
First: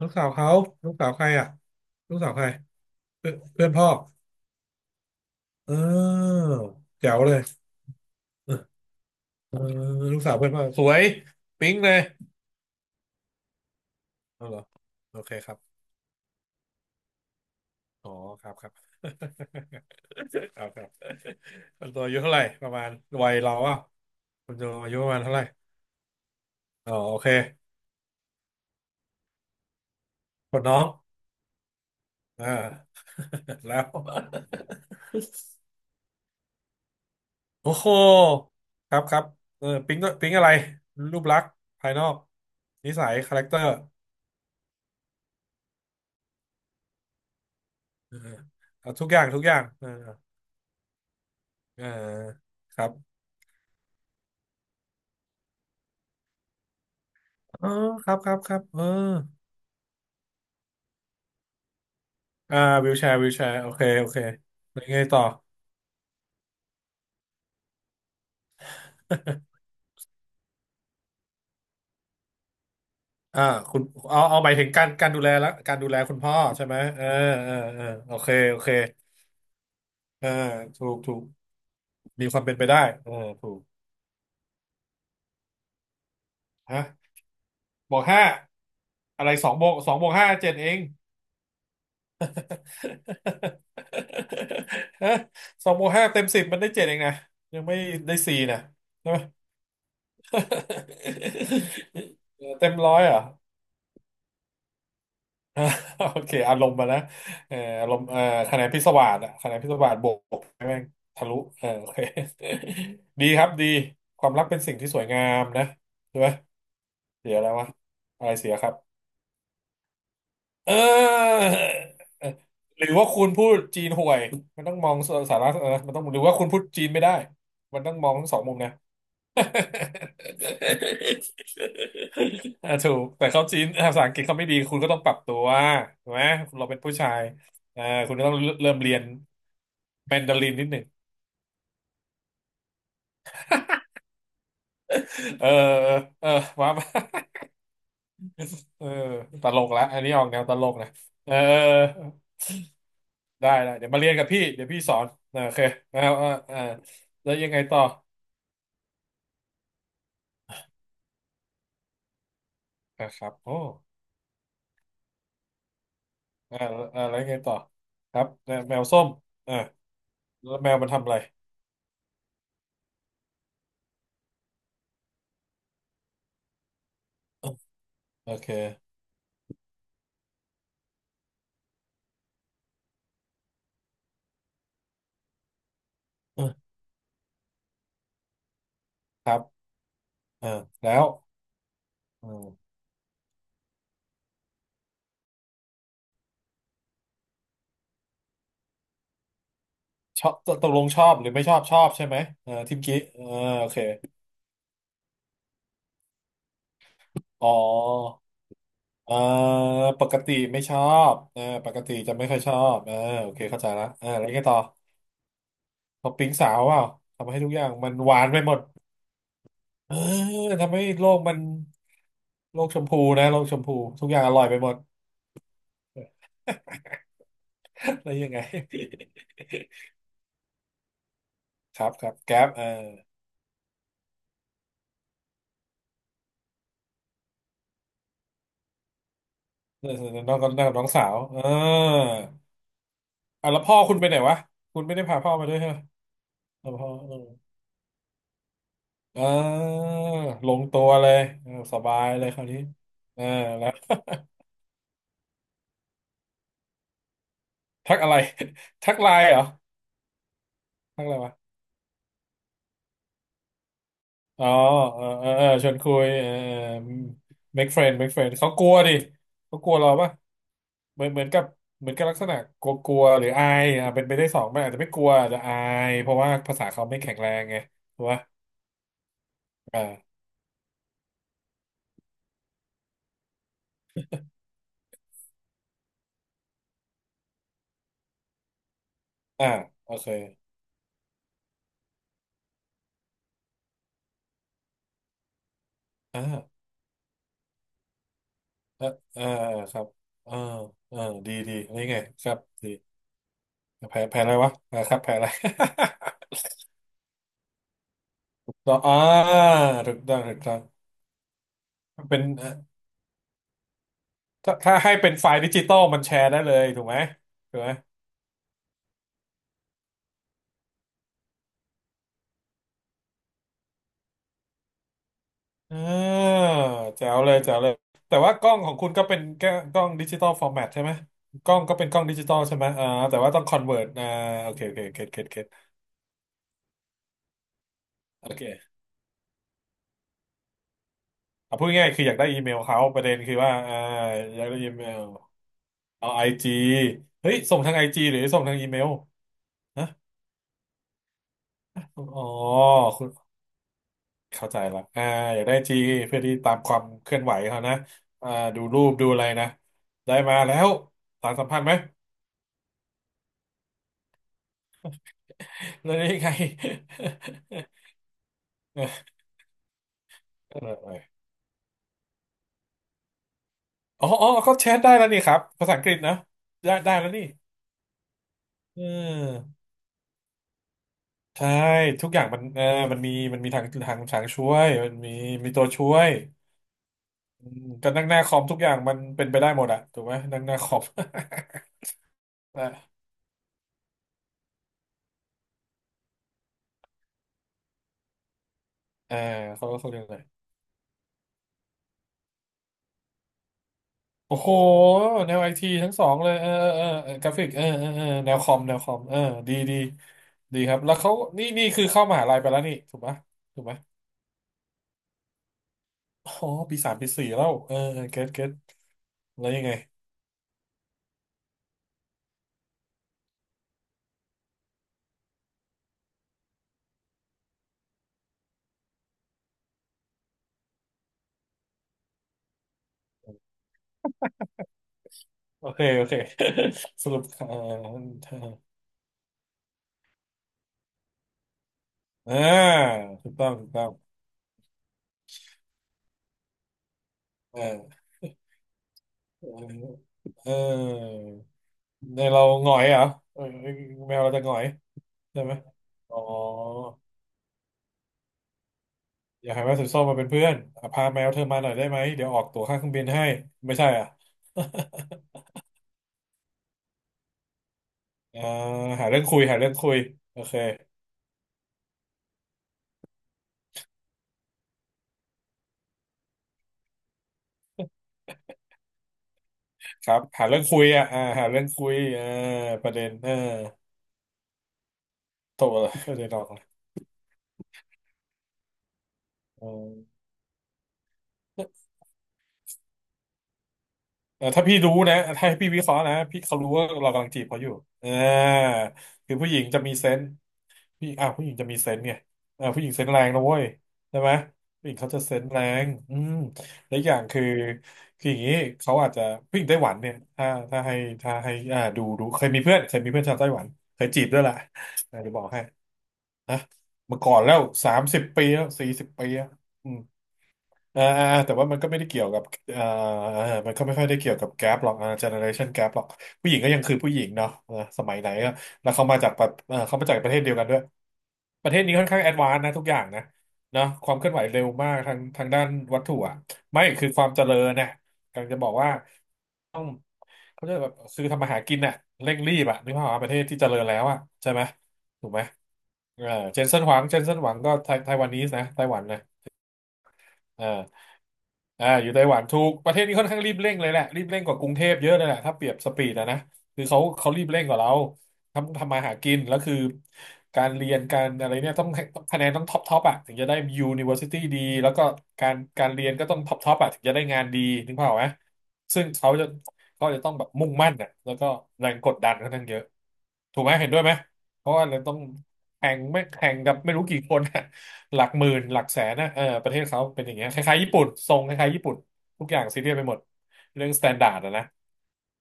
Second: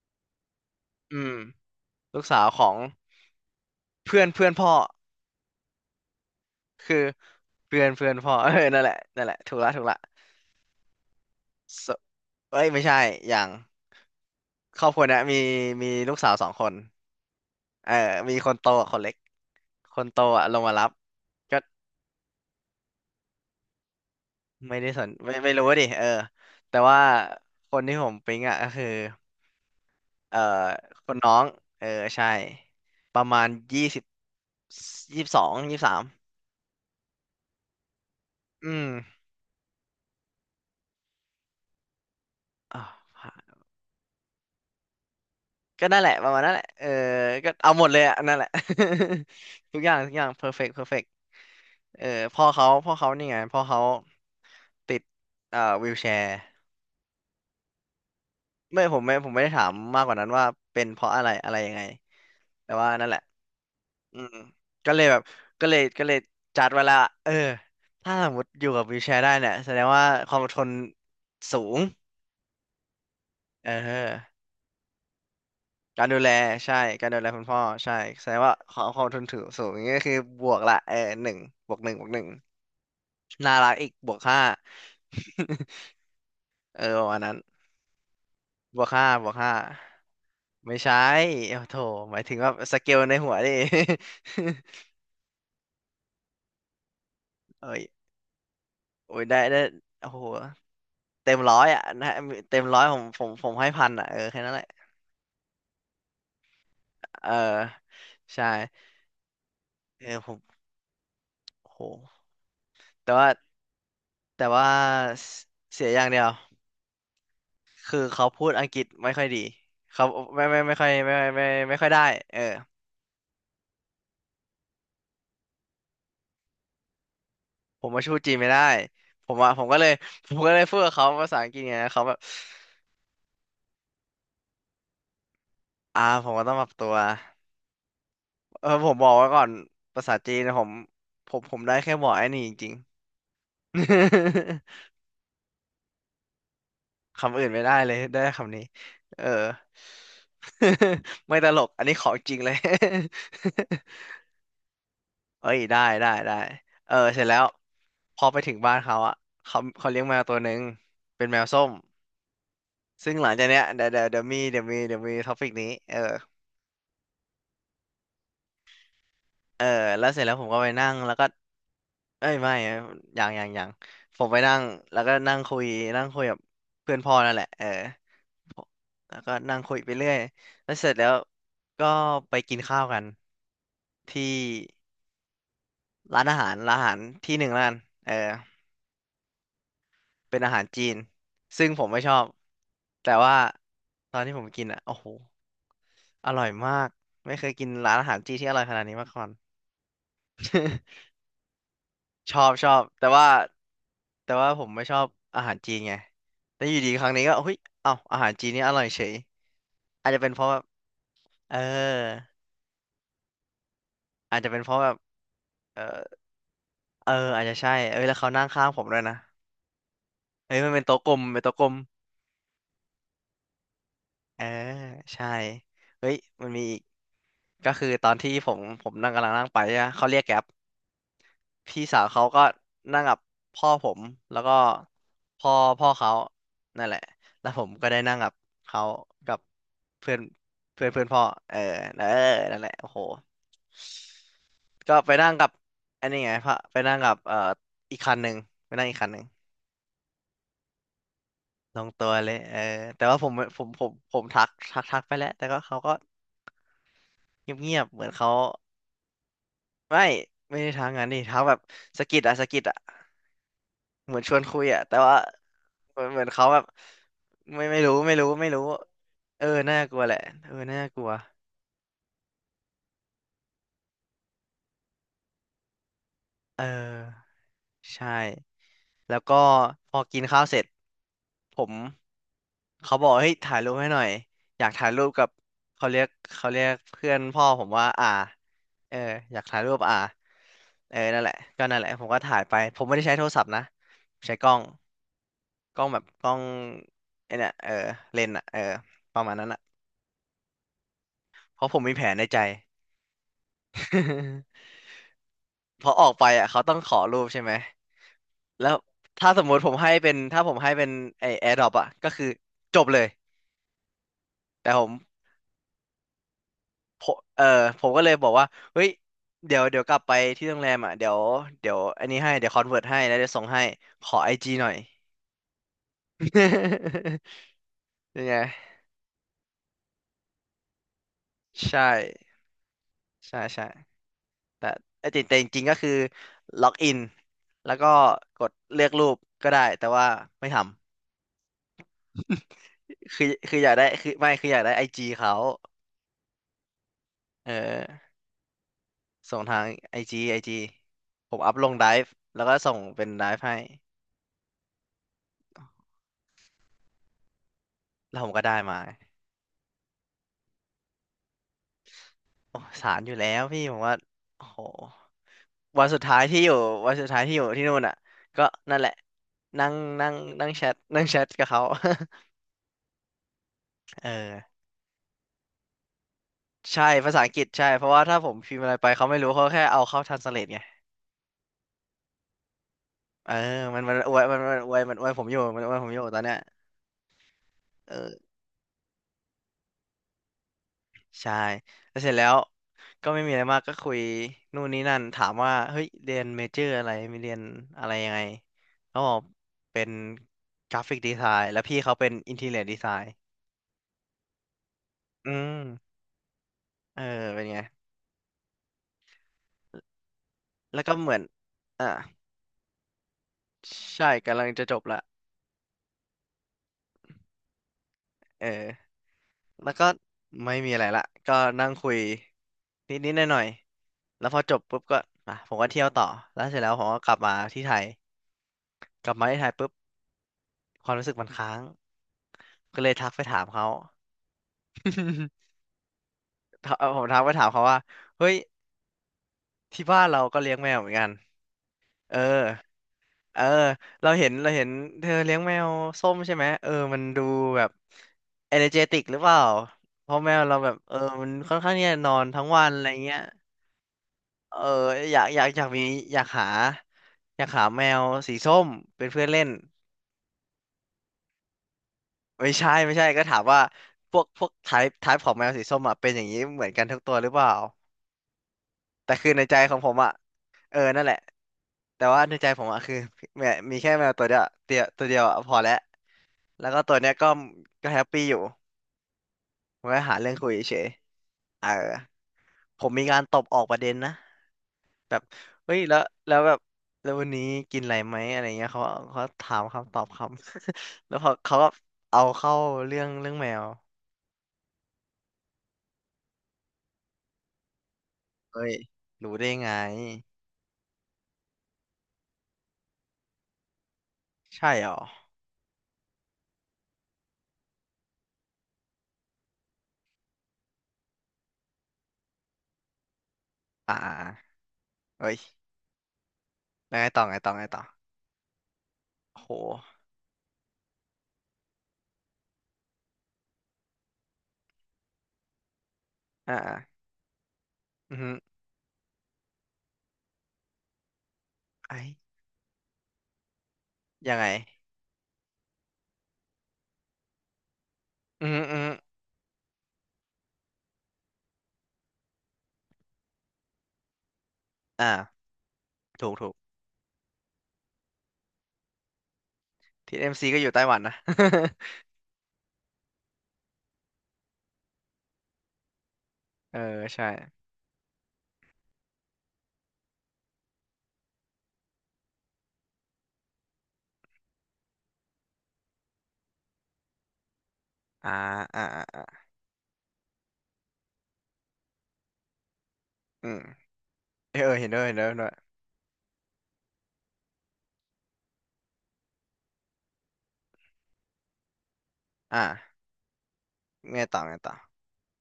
Speaker 2: ลูกสาวเขาลูกสาว
Speaker 1: อื
Speaker 2: ใคร
Speaker 1: ม
Speaker 2: อ่ะลู
Speaker 1: ลู
Speaker 2: ก
Speaker 1: ก
Speaker 2: สาว
Speaker 1: สา
Speaker 2: ใค
Speaker 1: ว
Speaker 2: ร
Speaker 1: ของ
Speaker 2: เพื่อนเพื่อนพ่อ
Speaker 1: เพื่อนเพื่อนพ่อ
Speaker 2: เออ
Speaker 1: คือ
Speaker 2: แจ๋วเลย
Speaker 1: เพื่อนเพื่อนพ่อ เออนั่นแหละนั่นแหละถู
Speaker 2: เอ
Speaker 1: ก
Speaker 2: อ
Speaker 1: ละถูกละ
Speaker 2: ลูกสาวเพื่อนพ่อสวยปิ๊ง
Speaker 1: ส
Speaker 2: เลย
Speaker 1: เอ้ยไม่ใช่อย่าง
Speaker 2: เอาเหรอ
Speaker 1: ครอบครัวเนี้
Speaker 2: โอ
Speaker 1: ย
Speaker 2: เค
Speaker 1: มี
Speaker 2: ครับ
Speaker 1: มีลูกสาว2 คนเออ
Speaker 2: อ๋อ
Speaker 1: มี
Speaker 2: ค
Speaker 1: ค
Speaker 2: รับ
Speaker 1: น
Speaker 2: ค
Speaker 1: โต
Speaker 2: รับ
Speaker 1: กับคนเล็กคนโต อ่ะล
Speaker 2: ค
Speaker 1: ง
Speaker 2: รับ
Speaker 1: มา
Speaker 2: ค
Speaker 1: รั
Speaker 2: รั
Speaker 1: บ
Speaker 2: บ
Speaker 1: ก็
Speaker 2: คนโตัวอายุเท่าไหร่ประมาณวัยเราอ่ะคุณโต
Speaker 1: ไม่ได้
Speaker 2: อายุ
Speaker 1: ส
Speaker 2: ป
Speaker 1: น
Speaker 2: ระมาณ
Speaker 1: ไม่
Speaker 2: เท่าไหร่
Speaker 1: ไม่รู้ดิเออแต่
Speaker 2: อ๋อ
Speaker 1: ว่า
Speaker 2: โอเค
Speaker 1: คนที่ผมปิ๊งอ่ะก็คือ เอ่อ
Speaker 2: คนน้อง
Speaker 1: คนน้องเออใช่
Speaker 2: อ่า
Speaker 1: ประมาณ
Speaker 2: แล้
Speaker 1: ยี่
Speaker 2: ว
Speaker 1: สิ บยี่สิบสองยี่สิบสาม
Speaker 2: โอ้โห
Speaker 1: อืม
Speaker 2: ครับครับเออปิ๊งด้วยปิ๊งอะไรรูปลักษณ์ภายนอก
Speaker 1: อ่า
Speaker 2: นิสัยคาแรค
Speaker 1: ว
Speaker 2: เตอร์
Speaker 1: ก็นั่นแหละประมาณนั้นแหละเออก็เอาหมดเลย
Speaker 2: เอ
Speaker 1: อ่ะ
Speaker 2: อ
Speaker 1: นั่นแหละ
Speaker 2: เอาทุกอย่างทุกอย่าง
Speaker 1: ทุก
Speaker 2: เอ
Speaker 1: อ
Speaker 2: อ
Speaker 1: ย่างทุกอย่างเพอร์เฟกต์เพอร์เฟกต์
Speaker 2: เออ
Speaker 1: เออพ่อเขา
Speaker 2: ครั
Speaker 1: พ่
Speaker 2: บ
Speaker 1: อเขานี่ไงพ่อเขาติดวีลแชร์
Speaker 2: เออครับครับครับเออ
Speaker 1: ไม่ผมไม่ได้ถามมากกว่านั้นว่าเป็นเพราะอะไรอะไรยังไง
Speaker 2: อ่า
Speaker 1: แต่ว่า
Speaker 2: วิวแช
Speaker 1: นั่นแห
Speaker 2: ร์
Speaker 1: ละ
Speaker 2: วิวแชร์โอเคโอ
Speaker 1: อื
Speaker 2: เค
Speaker 1: ม
Speaker 2: แล้วยั
Speaker 1: ก็
Speaker 2: ง
Speaker 1: เล
Speaker 2: ไง
Speaker 1: ยแบ
Speaker 2: ต่
Speaker 1: บ
Speaker 2: อ
Speaker 1: ก็เลยจัดไว้แล้วเออถ้าสมมติอยู่กับวีลแชร์ได้เนี่ยแสดงว่าความอดทนสูง
Speaker 2: อ่า
Speaker 1: เอ
Speaker 2: คุณเอาเอา
Speaker 1: อ
Speaker 2: หมายถึงการการดูแลแล้วการดูแล
Speaker 1: การ
Speaker 2: คุ
Speaker 1: ดู
Speaker 2: ณ
Speaker 1: แล
Speaker 2: พ่อใช่ไห
Speaker 1: ใช่
Speaker 2: มเออ
Speaker 1: การดูแลคุณ
Speaker 2: เออ
Speaker 1: พ่อ
Speaker 2: เออ
Speaker 1: ใช่
Speaker 2: โอ
Speaker 1: แส
Speaker 2: เค
Speaker 1: ดงว่า
Speaker 2: โอเค
Speaker 1: ความอดทนถือสูงอย่างนี้ก็คือ
Speaker 2: เออ
Speaker 1: บวกละ
Speaker 2: ถู
Speaker 1: เอ
Speaker 2: ก
Speaker 1: อ
Speaker 2: ถูก
Speaker 1: หนึ่งบวกหนึ่งบวกหนึ่
Speaker 2: มี
Speaker 1: ง
Speaker 2: ความเป็นไปได้เออถู
Speaker 1: น่า
Speaker 2: ก
Speaker 1: รักอีกบวกห้า เอ
Speaker 2: ฮะ
Speaker 1: อประมาณนั้น
Speaker 2: บวกห้า
Speaker 1: บวกห้าบ
Speaker 2: อะไร
Speaker 1: วก
Speaker 2: สอ
Speaker 1: ห้า
Speaker 2: งบวกสองบวกห้าเจ็ดเอ
Speaker 1: ไม่
Speaker 2: ง
Speaker 1: ใช่โอ้าโถหมายถึงว่าสเกลในหัวดิ
Speaker 2: ฮะสองบวกห้าเต็มสิบมันได้เจ็ดเองนะ ยัง
Speaker 1: เอ้
Speaker 2: ไม่
Speaker 1: ย
Speaker 2: ได้สี่นะใช่
Speaker 1: โอ้
Speaker 2: ไหม
Speaker 1: ยได้ได้โอ้โห เต็มร้อยอ่ะ นะเต็ ม
Speaker 2: เต็ม
Speaker 1: ร้อย
Speaker 2: ร้
Speaker 1: ผ
Speaker 2: อย
Speaker 1: ม
Speaker 2: เหร
Speaker 1: ผ
Speaker 2: อ่ะ
Speaker 1: มผมให้พันอ่ะเออแค่นั้นแหละ
Speaker 2: อ่าโอเคอารมณ์มานะ
Speaker 1: เออ
Speaker 2: เอออารมณ์เออ
Speaker 1: ใช่
Speaker 2: คะแนนพิศวาสอะคะแนนพิศวาสบ
Speaker 1: เอ
Speaker 2: ว
Speaker 1: อผม
Speaker 2: กแม่งทะลุเออโอเค
Speaker 1: โหแต่
Speaker 2: ดี
Speaker 1: ว่า
Speaker 2: ครับดีความรั
Speaker 1: แต่
Speaker 2: กเป็น
Speaker 1: ว่า
Speaker 2: สิ่งที่สวยงามนะ
Speaker 1: เสียอย่างเดี
Speaker 2: ใช่
Speaker 1: ย
Speaker 2: ไห
Speaker 1: ว
Speaker 2: มเสียแล้ววะ
Speaker 1: คือ
Speaker 2: อะ
Speaker 1: เขา
Speaker 2: ไร
Speaker 1: พู
Speaker 2: เสี
Speaker 1: ด
Speaker 2: ย
Speaker 1: อั
Speaker 2: ค
Speaker 1: ง
Speaker 2: รับ
Speaker 1: กฤษไม่ค่อยดีเขาไม่ไม่
Speaker 2: เ
Speaker 1: ไม่ค่อยไม่ไม่
Speaker 2: อ
Speaker 1: ไม่ไม่ไม่ค่อยได้
Speaker 2: อ
Speaker 1: เออ
Speaker 2: หรือว่าคุณพูดจีนห่วยมันต้องมองสาระเออมันต้องหรือว่าคุณพูดจีนไม่ได้มั
Speaker 1: ผ
Speaker 2: น
Speaker 1: ม
Speaker 2: ต้อง
Speaker 1: มา
Speaker 2: มอ
Speaker 1: ชู
Speaker 2: งทั้ง
Speaker 1: จี
Speaker 2: ส
Speaker 1: น
Speaker 2: อง
Speaker 1: ไม่
Speaker 2: มุม
Speaker 1: ได้
Speaker 2: นะ
Speaker 1: ผมอ่ะผมก็เลย ผมก็เลยพูดกับเขาภาษาอังกฤษไงเขาแบบ
Speaker 2: อ่ะถูกแต่เขาจีนภาษาอังกฤษเขาไม่ดีคุณก็ต้องปรับตัว
Speaker 1: อ่า
Speaker 2: ถูกไหม
Speaker 1: ผมก็ต้
Speaker 2: คุ
Speaker 1: อ
Speaker 2: ณ
Speaker 1: งปรั
Speaker 2: เรา
Speaker 1: บ
Speaker 2: เป็น
Speaker 1: ตั
Speaker 2: ผู้
Speaker 1: ว
Speaker 2: ชายอ่าคุณก็ต้องเริ
Speaker 1: เออ
Speaker 2: ่ม
Speaker 1: ผ
Speaker 2: เรี
Speaker 1: ม
Speaker 2: ย
Speaker 1: บ
Speaker 2: น
Speaker 1: อกไว้ก่อนภาษา
Speaker 2: แมน
Speaker 1: จี
Speaker 2: ดา
Speaker 1: น
Speaker 2: ริ
Speaker 1: นะ
Speaker 2: น
Speaker 1: ผ
Speaker 2: นิด
Speaker 1: ม
Speaker 2: หนึ่ง
Speaker 1: ผมได้แค่บอกไอ้นี่จริงๆ
Speaker 2: เออเออว้าว
Speaker 1: คำอื่นไม่ได้เลยได้คำนี้
Speaker 2: เออ
Speaker 1: เออ
Speaker 2: ตลกละอันนี้ออกแนวตลกนะ เออ
Speaker 1: ไม่ตลกอันนี้ของจริงเลย
Speaker 2: ได้ได้เดี๋ยวมาเรียนกับพี่เดี๋ยวพี่สอน
Speaker 1: เอ้
Speaker 2: โอ
Speaker 1: ย
Speaker 2: เค
Speaker 1: ได้
Speaker 2: เอา
Speaker 1: ได้
Speaker 2: เอา
Speaker 1: ได้
Speaker 2: เอา
Speaker 1: เออเสร็จ
Speaker 2: แล้ว
Speaker 1: แล้ว
Speaker 2: ยังไงต่อ
Speaker 1: พอไปถึงบ้านเขาอะเขาเลี้ยงแมวตัวหนึ่งเป็นแมวส้ม
Speaker 2: อ่า
Speaker 1: ซึ่ง
Speaker 2: ค
Speaker 1: ห
Speaker 2: รั
Speaker 1: ลัง
Speaker 2: บ
Speaker 1: จาก
Speaker 2: โอ้
Speaker 1: เนี้ยเดี๋ยวเดี๋ยวเดี๋ยวมีเดี๋ยวมีเดี๋ยวมีท็อปิกนี้เออ
Speaker 2: อ่าแล้วยังไงต่อครับแมวส้มอ่า
Speaker 1: เออแล้วเสร็จแล้วผ
Speaker 2: แล้
Speaker 1: ม
Speaker 2: ว
Speaker 1: ก็ไป
Speaker 2: แมวมั
Speaker 1: นั่
Speaker 2: น
Speaker 1: ง
Speaker 2: ทำอะ
Speaker 1: แล้
Speaker 2: ไร
Speaker 1: วก็เอ้ยไม่อะอย่างผมไปนั่งแล้วก็นั่งคุยนั่งคุยกับเพื่อนพ่อนั่นแหละเออ
Speaker 2: โอเค
Speaker 1: ผมแล้วก็นั่งคุยไปเรื่อยแล้วเสร็จแล้วก็ไปกินข้าวกันที่ร้านอาหารที่หนึ่งร้านเออ
Speaker 2: ครับ
Speaker 1: เป็น
Speaker 2: อ่า
Speaker 1: อาหารจี
Speaker 2: แล้
Speaker 1: น
Speaker 2: ว
Speaker 1: ซึ่งผมไม่ชอบ
Speaker 2: เออ
Speaker 1: แต่ว่าตอนที่ผมกินอ่ะโอ้โหอร่อยมากไม่เคยกินร้านอาหารจีนที่อร่อยขนาดนี้มาก่อน
Speaker 2: ชอบตตกลงช อบหรือไม่ชอบชอบใช่ไหม
Speaker 1: ชอ
Speaker 2: เอ
Speaker 1: บ
Speaker 2: อ
Speaker 1: ชอ
Speaker 2: ทิม
Speaker 1: บ
Speaker 2: กี้
Speaker 1: แต่
Speaker 2: เออ
Speaker 1: ว่า
Speaker 2: โอเค
Speaker 1: ผมไม่ชอบอาหารจีนไงแต่อยู่ดีครั้งนี้ก็
Speaker 2: อ๋อ
Speaker 1: เฮ้ยเอ้าอาหารจีนนี่อร่อยเฉ
Speaker 2: เอ
Speaker 1: ย
Speaker 2: อป
Speaker 1: อาจ
Speaker 2: ก
Speaker 1: จะเป็น
Speaker 2: ติ
Speaker 1: เพราะแบ
Speaker 2: ไม่
Speaker 1: บ
Speaker 2: ชอบเออ
Speaker 1: เออ
Speaker 2: ปกติจะไม่ค่อยชอบเออโอเคเข้าใจละเออแล้ว
Speaker 1: อา
Speaker 2: ไง
Speaker 1: จจะ
Speaker 2: ต่อ
Speaker 1: เป็นเพราะแบบเออ
Speaker 2: พอปิ๊งสาวเปล่า
Speaker 1: เออ
Speaker 2: ทำให้
Speaker 1: อาจ
Speaker 2: ทุก
Speaker 1: จะ
Speaker 2: อย่า
Speaker 1: ใช่
Speaker 2: งมัน
Speaker 1: เอ้ย
Speaker 2: ห
Speaker 1: แล้ว
Speaker 2: วาน
Speaker 1: เขา
Speaker 2: ไป
Speaker 1: นั่ง
Speaker 2: หมด
Speaker 1: ข้างผมด้วยนะ
Speaker 2: เออ
Speaker 1: เฮ้ยมัน
Speaker 2: ทำ
Speaker 1: เป็
Speaker 2: ให้
Speaker 1: นโต๊ะ
Speaker 2: โล
Speaker 1: กล
Speaker 2: ก
Speaker 1: ม
Speaker 2: มัน
Speaker 1: เป็นโต๊ะกลม
Speaker 2: โลกชมพูนะโลกชมพูทุกอย่างอ
Speaker 1: เอ
Speaker 2: ร่อ
Speaker 1: อ
Speaker 2: ยไปหมด
Speaker 1: ใช่เฮ้ยมันมีอีกก็คือ ตอ
Speaker 2: แล้
Speaker 1: น
Speaker 2: วยั
Speaker 1: ที่
Speaker 2: งไง
Speaker 1: ผมนั่งกำลังนั่งไปอะเขาเรียกแกร็บ
Speaker 2: ค
Speaker 1: พี่
Speaker 2: รับ
Speaker 1: สา
Speaker 2: ค
Speaker 1: ว
Speaker 2: รับ
Speaker 1: เขาก็
Speaker 2: แก๊ปเออ
Speaker 1: นั่งกับพ่อผมแล้วก็พ่อพ่อเขานั่นแหละแล้วผมก็ได้นั่งกับเขากับเพื่อน
Speaker 2: น้องน้องน้อ
Speaker 1: เพื่อ
Speaker 2: ง
Speaker 1: น
Speaker 2: สา
Speaker 1: เพื่อน
Speaker 2: ว
Speaker 1: พ่อ
Speaker 2: เออ
Speaker 1: เออเออนั่นแหละโอ้โห
Speaker 2: อ่ะแล้วพ่อคุณไปไหนวะคุณ
Speaker 1: ก็
Speaker 2: ไม่ได้
Speaker 1: ไป
Speaker 2: พา
Speaker 1: นั่
Speaker 2: พ่อ
Speaker 1: งกั
Speaker 2: มา
Speaker 1: บ
Speaker 2: ด้วยใช่ไหม
Speaker 1: อันนี้ไงพระ
Speaker 2: เออ
Speaker 1: ไป
Speaker 2: พ่อ
Speaker 1: นั่งกั
Speaker 2: เออ
Speaker 1: บอีกคันหนึ่งไปนั่งอีกคันหนึ่
Speaker 2: อ่
Speaker 1: ง
Speaker 2: าลงตัวเลยเออส
Speaker 1: ลง
Speaker 2: บา
Speaker 1: ตั
Speaker 2: ย
Speaker 1: ว
Speaker 2: เล
Speaker 1: เล
Speaker 2: ย
Speaker 1: ย
Speaker 2: คราว
Speaker 1: เอ
Speaker 2: นี้
Speaker 1: อแต่ว่า
Speaker 2: เออ
Speaker 1: ผมผ
Speaker 2: แล้
Speaker 1: ม
Speaker 2: ว
Speaker 1: ผมผมทักไปแล้วแต่ก็เขาก็เงียบๆ
Speaker 2: ทัก
Speaker 1: เหมือ
Speaker 2: อะ
Speaker 1: น
Speaker 2: ไร
Speaker 1: เขา
Speaker 2: ทักไลน์เหรอ
Speaker 1: ไม่ไม่ได้ทัก
Speaker 2: ทั
Speaker 1: งั้
Speaker 2: ก
Speaker 1: น
Speaker 2: อะไร
Speaker 1: ดิ
Speaker 2: วะ
Speaker 1: ทักแบบสะกิดอะสะกิดอะเหมือนชวน
Speaker 2: อ๋อ
Speaker 1: คุยอะแต่
Speaker 2: เออ
Speaker 1: ว่า
Speaker 2: เออเออชวนคุ
Speaker 1: เหมือ
Speaker 2: ย
Speaker 1: นเหมื
Speaker 2: เอ
Speaker 1: อน
Speaker 2: อ
Speaker 1: เขา
Speaker 2: เอ
Speaker 1: แบบ
Speaker 2: อ make friend make friend
Speaker 1: ไม่
Speaker 2: เขา
Speaker 1: รู้
Speaker 2: กลัวดิ
Speaker 1: เออ
Speaker 2: เขากลัว
Speaker 1: น่า
Speaker 2: เรา
Speaker 1: กลัว
Speaker 2: ปะ
Speaker 1: แหละเออน่าก
Speaker 2: เหมื
Speaker 1: ลั
Speaker 2: อน
Speaker 1: ว
Speaker 2: เหมือนกับเหมือนกับลักษณะกลัวกลัวหรืออายเป็นไปได้สองไหมอาจจะไม่กลัวอาจจะอายเพราะว่าภา
Speaker 1: เอ
Speaker 2: ษาเขาไม่แข็งแร
Speaker 1: อ
Speaker 2: งไงถูก
Speaker 1: ใช่
Speaker 2: ปะ
Speaker 1: แล้วก็
Speaker 2: อ่
Speaker 1: พอ
Speaker 2: า
Speaker 1: กินข้าวเสร็จผมเขาบอกเฮ้ยถ่ายรูปให้หน่อยอยากถ่ายรูปกับเขาเรียกเขาเรียกเพื่อนพ่อผมว่าอาเอออยาก
Speaker 2: อ่า
Speaker 1: ถ่ายรูป
Speaker 2: โอ
Speaker 1: อา
Speaker 2: เค
Speaker 1: เออนั่นแหละก็นั่นแหละผมก็ถ่ายไปผมไม่ได้ใช้โทรศัพท์นะผมใช้กล้อง กล้องแบบกล้อง
Speaker 2: อ่า
Speaker 1: ไอ้เนี่ยเออเลนส์อะเออ
Speaker 2: เออ
Speaker 1: ป
Speaker 2: เอ
Speaker 1: ระ
Speaker 2: อ
Speaker 1: มาณนั้นอะ
Speaker 2: ครับอ่าอ่าดีดี
Speaker 1: เพราะผม
Speaker 2: นี่
Speaker 1: มี
Speaker 2: ไง
Speaker 1: แผนใน
Speaker 2: ครั
Speaker 1: ใจ
Speaker 2: บดีแผลแผลอะไรวะครับแผลอะไร
Speaker 1: พอออกไปอะเขาต้องขอรูปใช่ไหมแล้
Speaker 2: ต่อ
Speaker 1: วถ้าสมมุติผมให้
Speaker 2: ถูก
Speaker 1: เป็
Speaker 2: ต้
Speaker 1: น
Speaker 2: องถูก
Speaker 1: ถ้าผ
Speaker 2: ต้อ
Speaker 1: มให้
Speaker 2: ง
Speaker 1: เป็นไอแอร์ดรอปอะก็
Speaker 2: เป็น
Speaker 1: คือจบเลย
Speaker 2: ถ้า
Speaker 1: แต่
Speaker 2: ถ้า
Speaker 1: ผม
Speaker 2: ให้เป็นไฟล์ดิจิตอลมันแชร์ได้เลยถูกไหม
Speaker 1: ผมเออ
Speaker 2: ถูกไหม
Speaker 1: ผมก็เลยบอกว่าเฮ้ยเดี๋ยวกลับไปที่โรงแรมอะเดี๋ยวอันนี้ให้เดี๋ยวคอนเวิร์ตให้แล้วเดี๋ยวส่งให้ขอไอจีหน่อย
Speaker 2: อ่าแจ๋วเลยแจ๋วเลยแต่
Speaker 1: ยัง
Speaker 2: ว่า
Speaker 1: ไง
Speaker 2: กล้องของคุณก็เป็นแค่กล้องดิจิตอลฟอร์แมตใช่ไหมกล้องก็
Speaker 1: ใช่
Speaker 2: เป็นกล้องดิจิตอลใช่ไหมแต่ว่า
Speaker 1: ใช่
Speaker 2: ต้องคอน
Speaker 1: ใช่
Speaker 2: เวิร์ตโอเค
Speaker 1: แต่
Speaker 2: โอเคเก็ตเก็ต
Speaker 1: แต่
Speaker 2: เก็
Speaker 1: จ
Speaker 2: ต
Speaker 1: ริงๆก็คือล็อกอินแล้วก็
Speaker 2: โอ
Speaker 1: กด
Speaker 2: เค
Speaker 1: เลือกรูปก็ได้แต่ว่าไม่ท
Speaker 2: อ่ะพูดง่ายๆคืออยากได้อีเมลเขาประเด็
Speaker 1: ำ
Speaker 2: น
Speaker 1: คือ
Speaker 2: คือว่า
Speaker 1: คืออยากได้
Speaker 2: อยา
Speaker 1: คื
Speaker 2: ก
Speaker 1: ออ
Speaker 2: ได้
Speaker 1: ยาก
Speaker 2: อี
Speaker 1: ได้ไอ
Speaker 2: เมล
Speaker 1: จีเขา
Speaker 2: เอาไอจีเฮ้ย
Speaker 1: เ
Speaker 2: ส่งทางไอจี
Speaker 1: ออ
Speaker 2: หรือส่งทางอีเมล
Speaker 1: ส่งทาง
Speaker 2: นะ
Speaker 1: ไอจีผมอัพลงไดฟ์
Speaker 2: อ๋อ
Speaker 1: แล้วก็ส่งเป็นไดฟ์ให้
Speaker 2: เข้าใจละอยากได้จีเพื่อที่ตามความเคลื่อนไหวเขานะ
Speaker 1: แล้วผ
Speaker 2: อ่า
Speaker 1: มก็ได้
Speaker 2: ดู
Speaker 1: มา
Speaker 2: รูปดูอะไรนะ ได้มาแล้วสารสัมพันธ์ไหม
Speaker 1: โอ้สารอยู่แล้วพี่ผมว่าโอ้โหวัน
Speaker 2: แล้ว
Speaker 1: สุดท้า
Speaker 2: นี่
Speaker 1: ย
Speaker 2: ไง
Speaker 1: ที่อยู่วันสุดท้ายที่อยู่ที่นู่นอ่ะก็นั่นแหละ นั่งนั่ง
Speaker 2: เอ
Speaker 1: นั่งแช
Speaker 2: อ
Speaker 1: ทกับเขา
Speaker 2: อ๋อ
Speaker 1: เออ
Speaker 2: อ๋อก็แชทได้แล้วนี่ครับภาษาอังกฤษนะได้
Speaker 1: ใช่
Speaker 2: ได้แล้
Speaker 1: ภา
Speaker 2: ว
Speaker 1: ษา
Speaker 2: นี่
Speaker 1: อังกฤษใช่เพราะว่าถ้าผมพิมพ์อะไร
Speaker 2: เ
Speaker 1: ไปเขาไม่รู้เขา
Speaker 2: ออ
Speaker 1: แค่เอาเข้าทันสเลทไง
Speaker 2: ใช่ทุกอย่างมัน
Speaker 1: เออ
Speaker 2: มันมีทางช่วยมันมีมี
Speaker 1: มั
Speaker 2: ตั
Speaker 1: น
Speaker 2: ว
Speaker 1: อวยผ
Speaker 2: ช่
Speaker 1: มอ
Speaker 2: ว
Speaker 1: ยู่
Speaker 2: ย
Speaker 1: ตอนเนี้ย
Speaker 2: อืมก็
Speaker 1: เอ
Speaker 2: นั่งหน้า
Speaker 1: อ
Speaker 2: คอมทุกอย่างมันเป็นไปได้หมดอะถูกไหมนั่งหน้าคอม
Speaker 1: ใช่แล้วเสร็จแล้ว
Speaker 2: เออ
Speaker 1: ก็ไม่มีอะไรมากก็คุยนู่นนี่นั่นถามว่าเฮ้ยเรียนเมเจอร์อะไรมีเรียนอะไรยังไงเขาบ
Speaker 2: เอ
Speaker 1: อ
Speaker 2: อ
Speaker 1: ก
Speaker 2: เขา
Speaker 1: เป็น
Speaker 2: เขาเรียกอะไร
Speaker 1: กราฟิกดีไซน์แล้วพี่เขาเป็นอินทีเรียดีไซน์
Speaker 2: โอ้โห
Speaker 1: อื
Speaker 2: แนวไอ
Speaker 1: ม
Speaker 2: ทีทั้งสองเลยเออ
Speaker 1: เออ
Speaker 2: กรา
Speaker 1: เป็
Speaker 2: ฟิ
Speaker 1: น
Speaker 2: ก
Speaker 1: ไง
Speaker 2: แนวคอมเออดีดีครั
Speaker 1: แล้
Speaker 2: บ
Speaker 1: วก็
Speaker 2: แล้ว
Speaker 1: เห
Speaker 2: เขา
Speaker 1: มือน
Speaker 2: นี่นี่คื
Speaker 1: อ่า
Speaker 2: อเข้ามหาลัยไปแล้วนี่ถูกปะถูกไหม
Speaker 1: ใช่กำลังจะจบละ
Speaker 2: อ๋อปี 3ปี 4แล้วเออเก็ต
Speaker 1: เอ
Speaker 2: เก็
Speaker 1: อ
Speaker 2: ตแล้วยัง
Speaker 1: แล้
Speaker 2: ไง
Speaker 1: วก็ไม่มีอะไรละก็นั่งคุยนิดๆหน่อยๆแล้วพอจบปุ๊บก็อ่ะผมก็เที่ยวต่อแล้วเสร็จแล้วผมก็กลับมาที่ไทยกลับมาที่ไทยปุ๊บความรู้สึกมันค้างก็เลยทักไปถามเขา
Speaker 2: โอเคโอเค
Speaker 1: กผม
Speaker 2: ส
Speaker 1: ทั
Speaker 2: รุ
Speaker 1: ก
Speaker 2: ป
Speaker 1: ไป
Speaker 2: เอ
Speaker 1: ถา
Speaker 2: อ
Speaker 1: มเขาว่าเฮ้ย
Speaker 2: เอ
Speaker 1: ที่บ้านเราก็เลี้ยงแมวเหมือนกันเออ
Speaker 2: อาถูก
Speaker 1: เออ
Speaker 2: ต้องถูกต้อง
Speaker 1: เราเห็นเธอเลี้ยงแมวส้มใช่ไหมเออมันดูแบบ
Speaker 2: เออ
Speaker 1: เอเนอร์เจติกหรือเปล่า
Speaker 2: เออ
Speaker 1: เพราะแมว
Speaker 2: เอ
Speaker 1: เราแบบเออ
Speaker 2: อ
Speaker 1: มันค่อนข้างที่จะนอ
Speaker 2: ใน
Speaker 1: น
Speaker 2: เรา
Speaker 1: ทั้งวั
Speaker 2: ห
Speaker 1: น
Speaker 2: งอ
Speaker 1: อะ
Speaker 2: ย
Speaker 1: ไร
Speaker 2: เหรอ
Speaker 1: เงี้ย
Speaker 2: เออแมวเราจะหง
Speaker 1: เอ
Speaker 2: อ
Speaker 1: อ
Speaker 2: ยใช่ไหม
Speaker 1: อยากมี
Speaker 2: อ๋
Speaker 1: อ
Speaker 2: อ
Speaker 1: ยากหาอยากหาแมวสีส้มเป็นเพื่อนเล่
Speaker 2: อ
Speaker 1: น
Speaker 2: ยากให้แมวสีส้มมาเป็นเพื่อนอ่ะพาแมวเธอมาหน่อยได้ไหม เดี๋ยวออกตั๋วค่าเครื่อ
Speaker 1: ไม่
Speaker 2: งบิ
Speaker 1: ใช่
Speaker 2: น
Speaker 1: ก็
Speaker 2: ให้
Speaker 1: ถามว่า
Speaker 2: ไม่ใช่อ่ะ
Speaker 1: พวกไทป์ของแมวสีส้มอ่ะเป็นอย่างนี้เหมือนกันทุกตัวหรือเปล่า
Speaker 2: อ่าหา
Speaker 1: แต่
Speaker 2: เรื่อง
Speaker 1: คือ
Speaker 2: คุ
Speaker 1: ใน
Speaker 2: ย
Speaker 1: ใจ
Speaker 2: หาเรื่
Speaker 1: ข
Speaker 2: อง
Speaker 1: องผ
Speaker 2: คุ
Speaker 1: ม
Speaker 2: ย
Speaker 1: อ่ะ
Speaker 2: โอเค
Speaker 1: เออนั่นแหละแต่ว่าในใจผมอ่ะคือแมวมีแค่แมวตัวเดียวอะพอแล้วแล้วก็ตัวเนี้ยก็ก็แฮปปี้อยู่ผมก็
Speaker 2: ครั
Speaker 1: หา
Speaker 2: บ
Speaker 1: เรื่อง
Speaker 2: หา
Speaker 1: คุย
Speaker 2: เรื่อง
Speaker 1: เฉ
Speaker 2: คุ
Speaker 1: ย
Speaker 2: ยอ่ะอ่าหา
Speaker 1: ๆ
Speaker 2: เรื่
Speaker 1: เอ
Speaker 2: อง
Speaker 1: อ
Speaker 2: คุย
Speaker 1: ผ
Speaker 2: ป
Speaker 1: ม
Speaker 2: ระเด็
Speaker 1: มี
Speaker 2: น
Speaker 1: การ
Speaker 2: เออ
Speaker 1: ตบออกประเด็นนะ แบบ
Speaker 2: โต
Speaker 1: เฮ้ย
Speaker 2: เลยประเด็น
Speaker 1: แล้
Speaker 2: อ
Speaker 1: ว
Speaker 2: อก
Speaker 1: แบ
Speaker 2: เล
Speaker 1: บ
Speaker 2: ย
Speaker 1: แล้ววันนี้กินอะไรไหมอะไรเงี้ยเขาถา
Speaker 2: เอ
Speaker 1: มคำต
Speaker 2: อ
Speaker 1: อบคำ แล้วพอเขาก็เอาเข้าเรื่องแมว
Speaker 2: ถ้าพี่รู้นะถ้าให้พี่วิเคราะห์นะพี่เขารู้ว่าเรากำลังจีบเขาอยู่ อ่า
Speaker 1: เฮ้ยรู้
Speaker 2: คือ
Speaker 1: ได้
Speaker 2: ผู้หญิง
Speaker 1: ไง
Speaker 2: จะมีเซนส์ ผู้หญิงอ่ะผู้หญิงจะมีเซนส์ไงอ่ะผู้หญิงเซนส์แรงนะเว้ยใช่ไหม
Speaker 1: ใช่
Speaker 2: ผู้
Speaker 1: หร
Speaker 2: หญิ
Speaker 1: อ
Speaker 2: งเขาจะเซนส์แรงอืมและอกอย่างคือคืออย่างนี้เขาอาจจะผู้หญิงไต้หวันเนี่ยถ้าให้ดูเคยมีเพื่อนชาวไต้หวัน
Speaker 1: อ่
Speaker 2: เคยจีบด้วยแห
Speaker 1: า
Speaker 2: ละเด
Speaker 1: เฮ้ย
Speaker 2: บอกให้นะ
Speaker 1: แล้ว
Speaker 2: เมื่อก่อนแล้ว
Speaker 1: ไงต่อ
Speaker 2: 30 ปีแล้ว40 ปี
Speaker 1: โอ้
Speaker 2: แล้ว
Speaker 1: โห
Speaker 2: แต่ว่ามันก็ไม่ได้เกี่ยวกับเอ่มันก็ไม่ค่อยได้เกี่ยวกับแก p หรอกเจเนอเรชันแกปหรอกผู้ห
Speaker 1: อ่า
Speaker 2: ญิงก็
Speaker 1: อ่า
Speaker 2: ยังคือผู้หญิงเนาะสมั
Speaker 1: อื
Speaker 2: ย
Speaker 1: อ
Speaker 2: ไหน
Speaker 1: ฮึ
Speaker 2: ก็แล้วเขามาจากประเขามาจากประเทศเดียวกันด้วยประเทศ
Speaker 1: ไอ
Speaker 2: นี้ค่อนข้างแอ
Speaker 1: ้
Speaker 2: ดวานซ์นะทุกอย่างนะเนาะความเคลื่อ
Speaker 1: ยั
Speaker 2: น
Speaker 1: ง
Speaker 2: ไหว
Speaker 1: ไง
Speaker 2: เร็วมากทางด้านวัตถุอ่ะไม่คือความเจริญนะกำลังจะบอก
Speaker 1: อือฮึ
Speaker 2: ว่าต้องเขาเรียกแบบคือทำมาหากินน่ะเร่งรีบอ่ะนึกภาพว่าประเทศที่เจริญแล้วอ่ะใช่ไหม
Speaker 1: อ่า
Speaker 2: ถูกไหมเออ
Speaker 1: ถูกถูก
Speaker 2: เจนเซนหวังก็ไต้หวันนีสนะไต้หวันนะ
Speaker 1: ทีเอ็มซีก็
Speaker 2: เอ
Speaker 1: อ
Speaker 2: อ
Speaker 1: ยู่ไต้หวันนะ
Speaker 2: อยู่ไต้หวันถูกประเทศนี้ค่อนข้างรีบเร่งเลยแหละรีบเร่งกว่ากรุงเทพเยอะเลยแหละถ้าเปรียบสปีดอะนะ
Speaker 1: เออ
Speaker 2: คือเขา
Speaker 1: ใช่
Speaker 2: เขารีบเร่งกว่าเราทำมาหากินแล้วคือการเรียนการอะไรเนี่ยต้องต้องคะแนนต้องท็อปอะถึงจะได้ University ดีแล้วก็การเรียนก็ต้องท็อปอะถึงจะได้งานดีนึกภาพออกไหม
Speaker 1: อ่า
Speaker 2: ซึ่ง
Speaker 1: อ่า
Speaker 2: เขาจะเขาจะต้องแบบมุ่งมั่นอะแล้วก็แรงกดดันค่อนข้างเยอะ
Speaker 1: อื
Speaker 2: ถู
Speaker 1: ม
Speaker 2: กไหมเห็นด้วยไหม
Speaker 1: เออ
Speaker 2: เพ
Speaker 1: เออ
Speaker 2: ราะว่าเราต้อง
Speaker 1: เห็นด้วย
Speaker 2: แข่งกับไม่รู้กี่คนอะ หลักหมื่นหลักแสนนะเออประเทศเขาเป็นอย่างเงี้ยคล้ายๆญี่ปุ่นทรงคล้ายๆญี่ปุ่นทุกอย่างซีเรี
Speaker 1: อ่า
Speaker 2: ยสไปหมดเรื่องสแตนดาร์ดนะ
Speaker 1: ไง
Speaker 2: นะ
Speaker 1: ต่อ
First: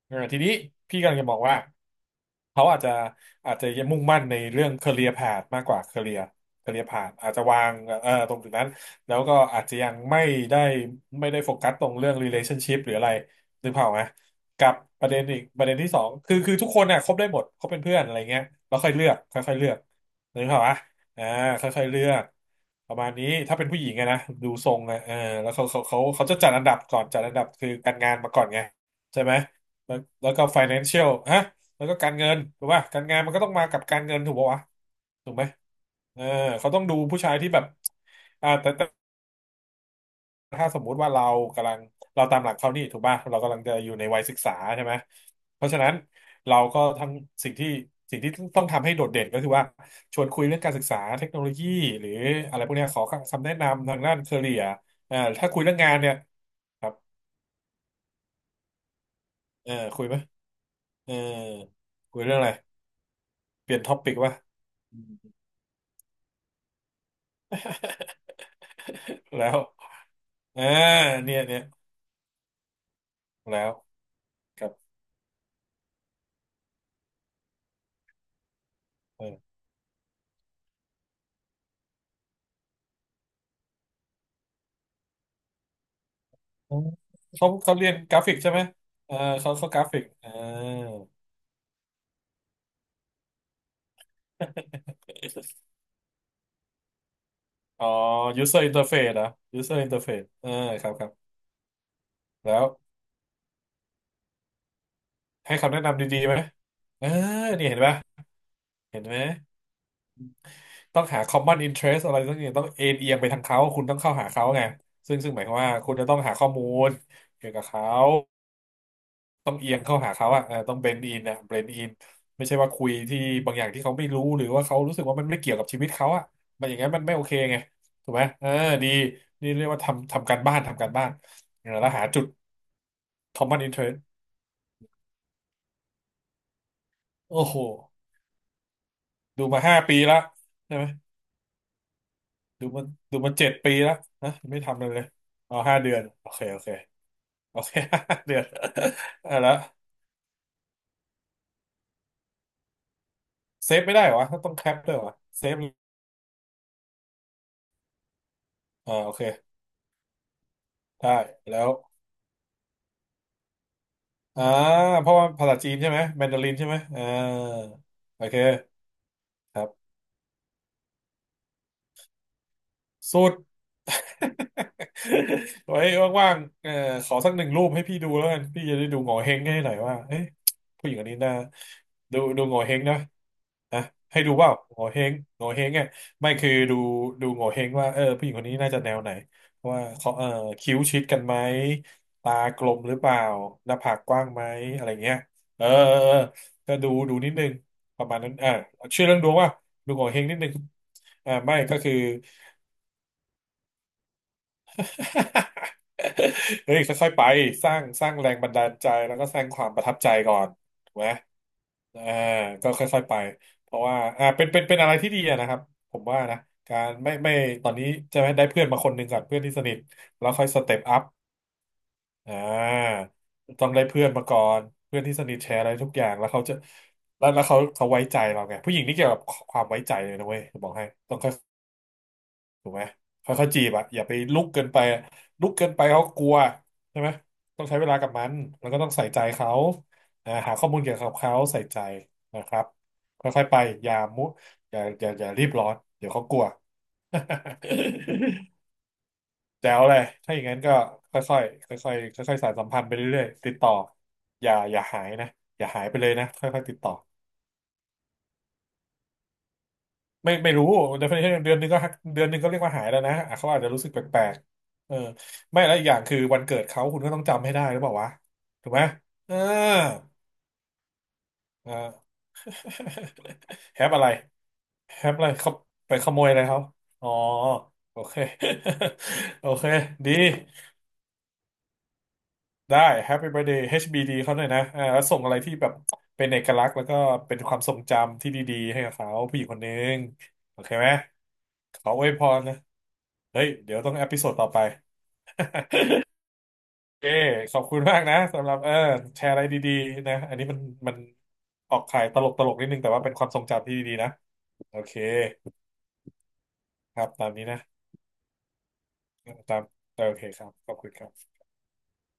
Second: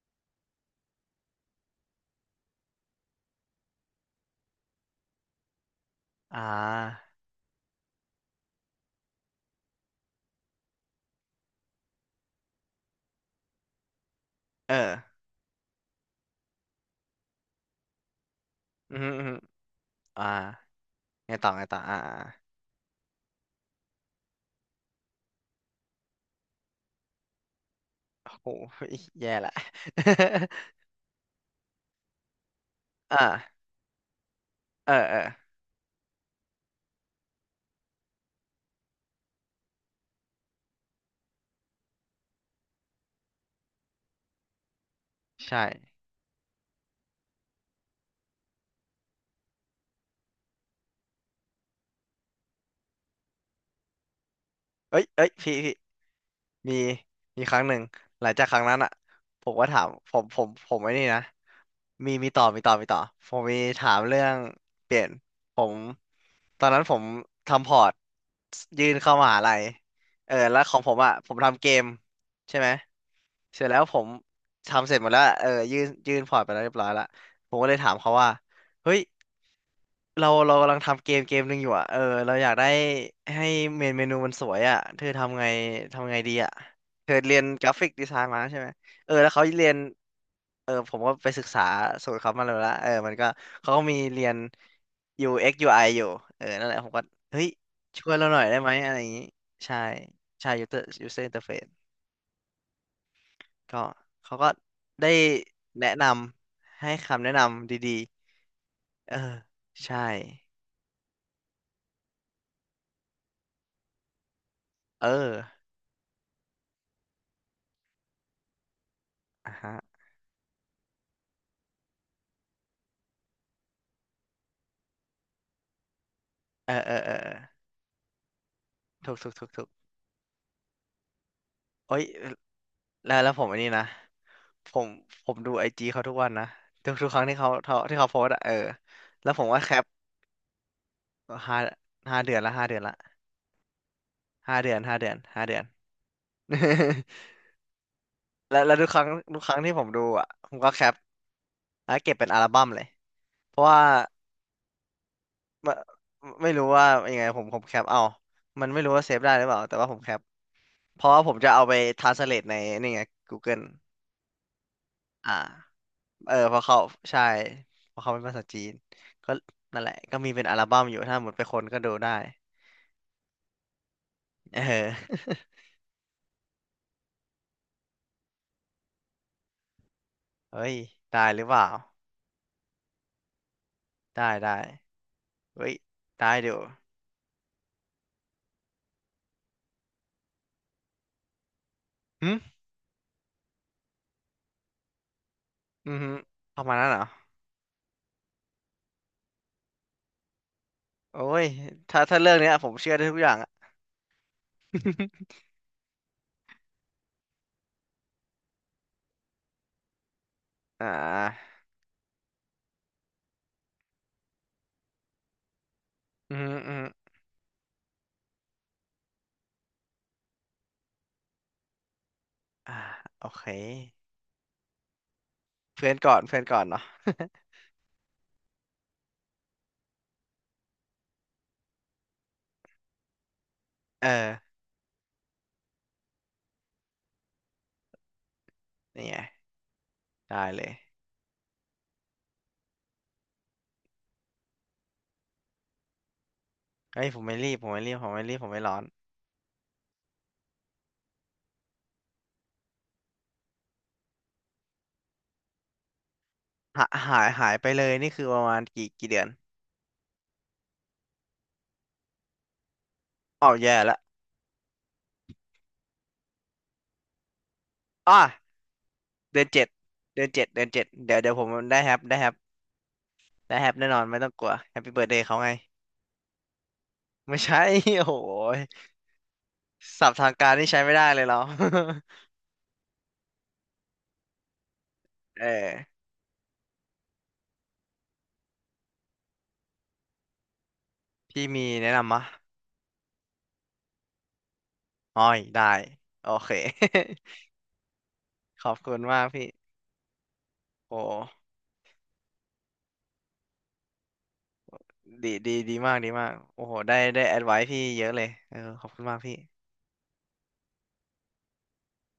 Speaker 2: เออทีนี้พี่กำลังจะบอกว่าเขาอาจจะอาจจะยังมุ่งมั่นในเรื่อง career path มากกว่า career
Speaker 1: อ่
Speaker 2: career
Speaker 1: า
Speaker 2: path อาจจะวางเออตรงจุดนั้นแล้วก็อาจจะยังได้ไม่ได้โฟกัสตรงเรื่อง relationship หรืออะไรนึกภาพออกไหมกั
Speaker 1: เออ
Speaker 2: บประเด็นอีกประเด็นที่สองคือทุกคนน่ะคบได้หมดคบเป็นเพื่อนอะไรเงี้ยแล้วค่อยเลือก
Speaker 1: อหืม
Speaker 2: ค่อยๆเลือก
Speaker 1: ออ่า
Speaker 2: นึกภาพอ่ะอ่า
Speaker 1: ไงต่อ
Speaker 2: ค่อยๆ
Speaker 1: อ่า
Speaker 2: เลือ
Speaker 1: อ่า
Speaker 2: กประมาณนี้ถ้าเป็นผู้หญิงไงนะดูทรงอะเออแล้วเขาจะจัดอันดับก่อนจัดอันดับคือการงาน
Speaker 1: โอ้
Speaker 2: มาก่อ
Speaker 1: โห
Speaker 2: นไง ใช่
Speaker 1: แย่
Speaker 2: ไหม
Speaker 1: ละ
Speaker 2: แล้ว แล้วก็ financial ฮะแล้วก็การเงินถูกป่ะการงานมันก็ต้อง
Speaker 1: อ่า
Speaker 2: มากับการเงินถูกป่ะวะ
Speaker 1: เออ
Speaker 2: ถูกไหมเออเขาต้องดูผู้ชายที่แบบอ่าแต่ ถ้าสมมุติว่าเรากำลังเราตามหลักเขานี่ถูกป่ะเรากำลังจะอยู่ในวัยศึกษาใช่ไหม
Speaker 1: ใช่
Speaker 2: เพราะฉะนั้นเราก็ทั้งสิ่งที่สิ่งที่ต้องทำให้โดดเด่นก็คือว่าชวนคุยเรื่องการศึกษาเทคโนโลยีหรืออะไรพวกเนี้ยขอคำแนะนำทางด้านเคเรีย
Speaker 1: เอ้ย
Speaker 2: ถ้าคุย
Speaker 1: พี่
Speaker 2: เรื่องงานเนี่ย
Speaker 1: มี
Speaker 2: ครับ
Speaker 1: ครั้งหนึ่งหลังจากครั้งนั้นอ่ะผมก็
Speaker 2: เออ
Speaker 1: ถาม
Speaker 2: คุยไหม
Speaker 1: ผมไอ้นี่
Speaker 2: เออ
Speaker 1: นะ มี
Speaker 2: คุยเรื่องอะไร
Speaker 1: มีต่อผมมี
Speaker 2: เปลี่ยน
Speaker 1: ถา
Speaker 2: ท็อ
Speaker 1: ม
Speaker 2: ปิก
Speaker 1: เรื่อ
Speaker 2: ว่ะ
Speaker 1: งเปลี่ยน ผมตอนนั้นผมทำพอร์ตยื่นเข้า มหา
Speaker 2: แล้
Speaker 1: ลั
Speaker 2: ว
Speaker 1: ยเออแล้ว
Speaker 2: อ่า
Speaker 1: ของผมอ่ะผ
Speaker 2: เนี่
Speaker 1: ม
Speaker 2: ยเนี่
Speaker 1: ทำ
Speaker 2: ย
Speaker 1: เกมใช่ไหม
Speaker 2: แล้
Speaker 1: เสร็จ
Speaker 2: ว
Speaker 1: แล้วผม
Speaker 2: ครับ
Speaker 1: ทำเสร็จหมดแล้วเออยื่นพอร์ตไปแล้วเรียบร้อยละผมก็เลยถามเขาว่าเฮ้ย
Speaker 2: เออ
Speaker 1: เรากำลังทำเกมเกมหนึ่งอยู่อ่ะเออเราอยากได้ให้เมนูมันสวยอ่ะเธอทำไงทำไงดีอ่ะเธอเรียน
Speaker 2: เขา
Speaker 1: กรา
Speaker 2: เขา
Speaker 1: ฟิ
Speaker 2: เรี
Speaker 1: ก
Speaker 2: ยน
Speaker 1: ดี
Speaker 2: ก
Speaker 1: ไซ
Speaker 2: รา
Speaker 1: น์
Speaker 2: ฟิก
Speaker 1: มา
Speaker 2: ใช่
Speaker 1: ใช่
Speaker 2: ไหม
Speaker 1: ไหมเอ
Speaker 2: เอ
Speaker 1: อ
Speaker 2: อ
Speaker 1: แล้วเขา
Speaker 2: เขา
Speaker 1: เรี
Speaker 2: เขา
Speaker 1: ยน
Speaker 2: กราฟิกอ่า
Speaker 1: เออผมก็ไปศึกษาสูตรเขามาแล้วละเออมันก็เขาก็มีเรียน UX UI อกซ์ยูไออยู่นั่นแหละผมก็เฮ้ย
Speaker 2: อ๋อ
Speaker 1: ช่วยเราหน่อยได้
Speaker 2: user
Speaker 1: ไหมอะไรอ
Speaker 2: interface
Speaker 1: ย่างนี้
Speaker 2: นะ
Speaker 1: ใช่
Speaker 2: user interface เอ
Speaker 1: ใช่
Speaker 2: อ
Speaker 1: user
Speaker 2: ครับครั
Speaker 1: user
Speaker 2: บ
Speaker 1: interface
Speaker 2: แล้ว
Speaker 1: ก็เขาก็ได้
Speaker 2: ให้คำแนะ
Speaker 1: แนะ
Speaker 2: นำ
Speaker 1: น
Speaker 2: ดีๆไหม
Speaker 1: ำให้
Speaker 2: เออ
Speaker 1: คำแนะ
Speaker 2: นี่
Speaker 1: นำ
Speaker 2: เห็นไห
Speaker 1: ดี
Speaker 2: ม เห็น
Speaker 1: ๆเอ
Speaker 2: ไห
Speaker 1: อ
Speaker 2: ม
Speaker 1: ใช่
Speaker 2: ต้องหา common interest อะไรสักอย่างต้องเอ็นเอียงไปทางเขา คุณต้องเข้าหาเขาไง
Speaker 1: เอ
Speaker 2: ซึ่งหมา
Speaker 1: อ
Speaker 2: ยความว่าคุณจะต้องหาข้อมูลเกี่ยวกับเขา ต้
Speaker 1: อ่ะ
Speaker 2: องเอี
Speaker 1: ฮะ
Speaker 2: ยงเข้าหาเขาอ่ะเออต้องเบนอินอ่ะเบนอินไม่ใช่ว่าคุยที่บางอย่างที่เขาไม่รู้หรือว่าเขารู้สึกว่ามันไม่เกี่ยวกับชีวิตเขาอ่ะมัน
Speaker 1: เอ
Speaker 2: อ
Speaker 1: อ
Speaker 2: ย่างนั้
Speaker 1: เอ
Speaker 2: น
Speaker 1: อ
Speaker 2: มัน
Speaker 1: เอ
Speaker 2: ไม่
Speaker 1: อ
Speaker 2: โอ
Speaker 1: เออ
Speaker 2: เคไงถูกไหมเออดี
Speaker 1: ถูกถูกถู
Speaker 2: นี่
Speaker 1: ก
Speaker 2: เรี
Speaker 1: ถู
Speaker 2: ย
Speaker 1: ก
Speaker 2: กว่าทำการบ้านทำการบ้านแล้ว
Speaker 1: โอ้ย
Speaker 2: หาจุด
Speaker 1: แล้วผมอัน
Speaker 2: common
Speaker 1: นี้นะ
Speaker 2: interest
Speaker 1: ผมผมดูไอจีเขาทุกวันนะทุกครั้งที่
Speaker 2: โอ้
Speaker 1: เขา
Speaker 2: โห
Speaker 1: โพสต์อะเออแล้วผ
Speaker 2: ดู
Speaker 1: มก็
Speaker 2: มา
Speaker 1: แค
Speaker 2: ห้า
Speaker 1: ป
Speaker 2: ปีละใช่ไหม
Speaker 1: ห้าห้า
Speaker 2: ดู
Speaker 1: เดือน
Speaker 2: มา
Speaker 1: ละ
Speaker 2: ดูมาเจ็ดปีละนะ
Speaker 1: ห้า
Speaker 2: ไม่
Speaker 1: เดือ
Speaker 2: ทำ
Speaker 1: น
Speaker 2: เลย
Speaker 1: ห้า
Speaker 2: เลย
Speaker 1: เดือนห้าเดื
Speaker 2: เอา
Speaker 1: อน
Speaker 2: ห้าเดือนโอเคโอเค โอเค ห้าเดือน
Speaker 1: แล้วทุกครั้ง
Speaker 2: อ่ะ
Speaker 1: ทุกค
Speaker 2: แล้ว
Speaker 1: รั้งที่ผมดูอ่ะผมก็แคปแล้วเก็บเป็นอัลบั้มเลยเพราะ
Speaker 2: เซ
Speaker 1: ว่า
Speaker 2: ฟไม่ได้เหรอวะต้องแคปด้วยเหรอเซฟ
Speaker 1: ไม่ไม่รู้ว่ายังไงผมแคปเอามันไม่รู้
Speaker 2: อ่า
Speaker 1: ว่า
Speaker 2: โอ
Speaker 1: เซฟ
Speaker 2: เค
Speaker 1: ได้หรือเปล่าแต่ว่าผมแคปเพราะ
Speaker 2: ได้
Speaker 1: ว่าผมจะเอา
Speaker 2: แล้ว
Speaker 1: ไปทรานสเลทในนี่ไง Google
Speaker 2: อ่าเพราะว่า
Speaker 1: อ่า
Speaker 2: ภาษาจีนใช่ไหมแมน
Speaker 1: เออ
Speaker 2: ดาริ
Speaker 1: เพ
Speaker 2: น
Speaker 1: ราะ
Speaker 2: ใช่ไหม
Speaker 1: เขา
Speaker 2: อ่า
Speaker 1: ใช่เพราะเขาเป็
Speaker 2: โอ
Speaker 1: นภา
Speaker 2: เค
Speaker 1: ษาจีนก็
Speaker 2: ครั
Speaker 1: นั่นแห
Speaker 2: บ
Speaker 1: ละก็มีเป็นอัลบั้มอยู่ถ้าหมดไปคนก็ดูได้
Speaker 2: สุด
Speaker 1: เออ
Speaker 2: ไว้ว่างๆเออขอสักหนึ่งรูปให้พี่ดูแล้วกันพี่จะได้ดูโง่เฮงให้หน่อยว่าเอ๊ะ
Speaker 1: เฮ้ย
Speaker 2: ผู้หญิงคนนี้
Speaker 1: ได้
Speaker 2: นะ
Speaker 1: หรือเปล่า
Speaker 2: ดูดูโง่เฮงนะนะให้
Speaker 1: ได้
Speaker 2: ดูว่า
Speaker 1: ได้
Speaker 2: โง่เฮงโง่เฮ
Speaker 1: เฮ้
Speaker 2: ง
Speaker 1: ย
Speaker 2: อ่ไม่
Speaker 1: ได้
Speaker 2: คือ
Speaker 1: เดี๋ยว
Speaker 2: ดูดูโง่เฮงว่าเออผู้หญิงคนนี้น่าจะแนวไหนว่าเขาเออคิ้วชิดกันไหม
Speaker 1: หึ
Speaker 2: ตากลมหรือเปล่าหน้าผากกว้างไหมอะไรเงี้ยเออ
Speaker 1: อื
Speaker 2: เอ
Speaker 1: อ
Speaker 2: อ
Speaker 1: ฮึประ
Speaker 2: เออ
Speaker 1: มา
Speaker 2: ก็
Speaker 1: ณนั้
Speaker 2: ดู
Speaker 1: นเหรอ
Speaker 2: ดูนิดนึงประมาณนั้นอ่าชื่อเรื่องดวงว่าดูโง่เฮงนิดนึง
Speaker 1: โอ้
Speaker 2: อ่า
Speaker 1: ย
Speaker 2: ไม่ก็คือ
Speaker 1: ถ้าเรื่องเนี้ยผมเชื่อได้ทุกอย่างอะ
Speaker 2: เฮ้ยค่อยๆไปสร้างแรงบันดาลใจแล้วก็สร้างความประทับใจก่อน
Speaker 1: อ่
Speaker 2: ถูกไหม
Speaker 1: า
Speaker 2: อ่าก็ค่อยๆไปเพราะว่าอ่าเป็นอะไรที่ดีอะนะครับผมว่า
Speaker 1: อื
Speaker 2: นะ
Speaker 1: มอฮออือ
Speaker 2: กา
Speaker 1: ฮ
Speaker 2: ร
Speaker 1: อ
Speaker 2: ไม่ตอนนี้จะไหมได้เพื่อนมาคนหนึ่งก่อนเพื่อนที่สนิทแล้วค่อยสเต็ปอัพอ่
Speaker 1: อ่า
Speaker 2: า
Speaker 1: โอเค
Speaker 2: ต้องได้เพื่อนมาก่อนเพื่อนที่สนิทแชร์อะไรทุ
Speaker 1: เพื่
Speaker 2: ก
Speaker 1: อน
Speaker 2: อย่า
Speaker 1: ก่
Speaker 2: ง
Speaker 1: อน
Speaker 2: แล้ว
Speaker 1: เพื่อ
Speaker 2: เขา
Speaker 1: น
Speaker 2: จะ
Speaker 1: ก่อนเนาะ
Speaker 2: แล้ วแล้วเขาเขาไว้ใจเราไงผู้หญิงนี่เกี่ยวกับความไว้ใจเลยนะเว้ยจะบอกให้ต้อง ถูกไหมค่อยๆจีบอะอย่า
Speaker 1: เอ
Speaker 2: ไปลุก
Speaker 1: อ
Speaker 2: เกินไปอะลุกเกินไปเขากลัวใช่ไหมต้องใช้เวลากับมันแล้วก็ต้อง
Speaker 1: นี่
Speaker 2: ใส่
Speaker 1: ไง
Speaker 2: ใจเขาอ่า
Speaker 1: ได้
Speaker 2: หา
Speaker 1: เล
Speaker 2: ข้อ
Speaker 1: ย
Speaker 2: มูลเกี่ยวกับเขาใส่ใจนะครับค่อยๆไปอย่ามุอย่ารีบร้อนเดี๋ยวเขากลัว
Speaker 1: เฮ้ยผมไม่รีบผมไม่รีบผมไม่รีบผมไม่ร้อน
Speaker 2: แจ๋วเลยถ้าอย่างนั้นก็ค่อยๆค่อยๆค่อยๆสานสัมพันธ์ไปเรื่อยๆติดต่ออย่าหายนะอย่าหายไปเลยนะค่อยๆติด
Speaker 1: หา
Speaker 2: ต่อ
Speaker 1: หายไปเลยนี่คือประมาณกี่เดือน
Speaker 2: ไม่รู้ definition เดือนหนึงก็หักเดือนหนึงก็เรียกว่าหายแล้วนะอ่ะเขา
Speaker 1: อ้าว
Speaker 2: อาจจะ
Speaker 1: แย่
Speaker 2: รู้สึก
Speaker 1: ละ
Speaker 2: แปลกๆเออไม่แล้วอีกอย่างคือวันเกิดเขาคุณก็ต้องจำให้ได้หรือเปล่าวะ
Speaker 1: อ้า
Speaker 2: ถูกไหมเออ
Speaker 1: เดือนเจ็ดเดือนเจ็ดเดี๋ยวผม
Speaker 2: เออ
Speaker 1: ได้แฮป
Speaker 2: แฮ
Speaker 1: แน่
Speaker 2: ป
Speaker 1: นอ
Speaker 2: อะ
Speaker 1: น
Speaker 2: ไร
Speaker 1: ไม่ต้องกลัวแฮปปี้
Speaker 2: แฮ
Speaker 1: เบิร์ด
Speaker 2: ป
Speaker 1: เด
Speaker 2: อะ
Speaker 1: ย์
Speaker 2: ไร
Speaker 1: เขาไง
Speaker 2: เขาไปขโมยอะไรเขาอ๋อ
Speaker 1: ไม่ใช่
Speaker 2: โอ
Speaker 1: โอ้
Speaker 2: เค
Speaker 1: โห
Speaker 2: โอเค
Speaker 1: ศั
Speaker 2: ดี
Speaker 1: พท์ทางการนี่ใช้ไม่ได้เลยเรา
Speaker 2: ได้ Happy Birthday HBD เขาหน่อยนะอ่าแล้วส่งอะไร
Speaker 1: เอ
Speaker 2: ที่แบบ
Speaker 1: อ
Speaker 2: เป็นเอกลักษณ์แล้วก็เป็นความทรงจำที่ดีๆให้กับเขาผู้หญิงคนหนึงโอเคไหม
Speaker 1: พี่มี
Speaker 2: ข
Speaker 1: แนะ
Speaker 2: ออวย
Speaker 1: นำมะ
Speaker 2: พรนะ เฮ้ยเดี๋ยวต้องเอพิโซดต่อไป
Speaker 1: อ้อยได้โอเค
Speaker 2: เอค ขอบคุณมากนะสำหรับ
Speaker 1: ข
Speaker 2: เอ
Speaker 1: อ
Speaker 2: อ
Speaker 1: บคุณมา
Speaker 2: แช
Speaker 1: ก
Speaker 2: ร์อะไร
Speaker 1: พี่
Speaker 2: ดีๆนะอันนี้มัน
Speaker 1: โอ
Speaker 2: มัน
Speaker 1: ้
Speaker 2: ออกขายตลกนิดนึงแต่ว่าเป็นความทรงจำที่ดีๆนะโอเค
Speaker 1: ดีดีดีมากดีมากโอ้โหได้
Speaker 2: ครับ
Speaker 1: ได้
Speaker 2: ตาม
Speaker 1: แอด
Speaker 2: นี้
Speaker 1: ไว้
Speaker 2: นะ
Speaker 1: พี่เยอะเลยเออขอบคุณมากพี่
Speaker 2: ตามโอเคครับขอบคุณครับ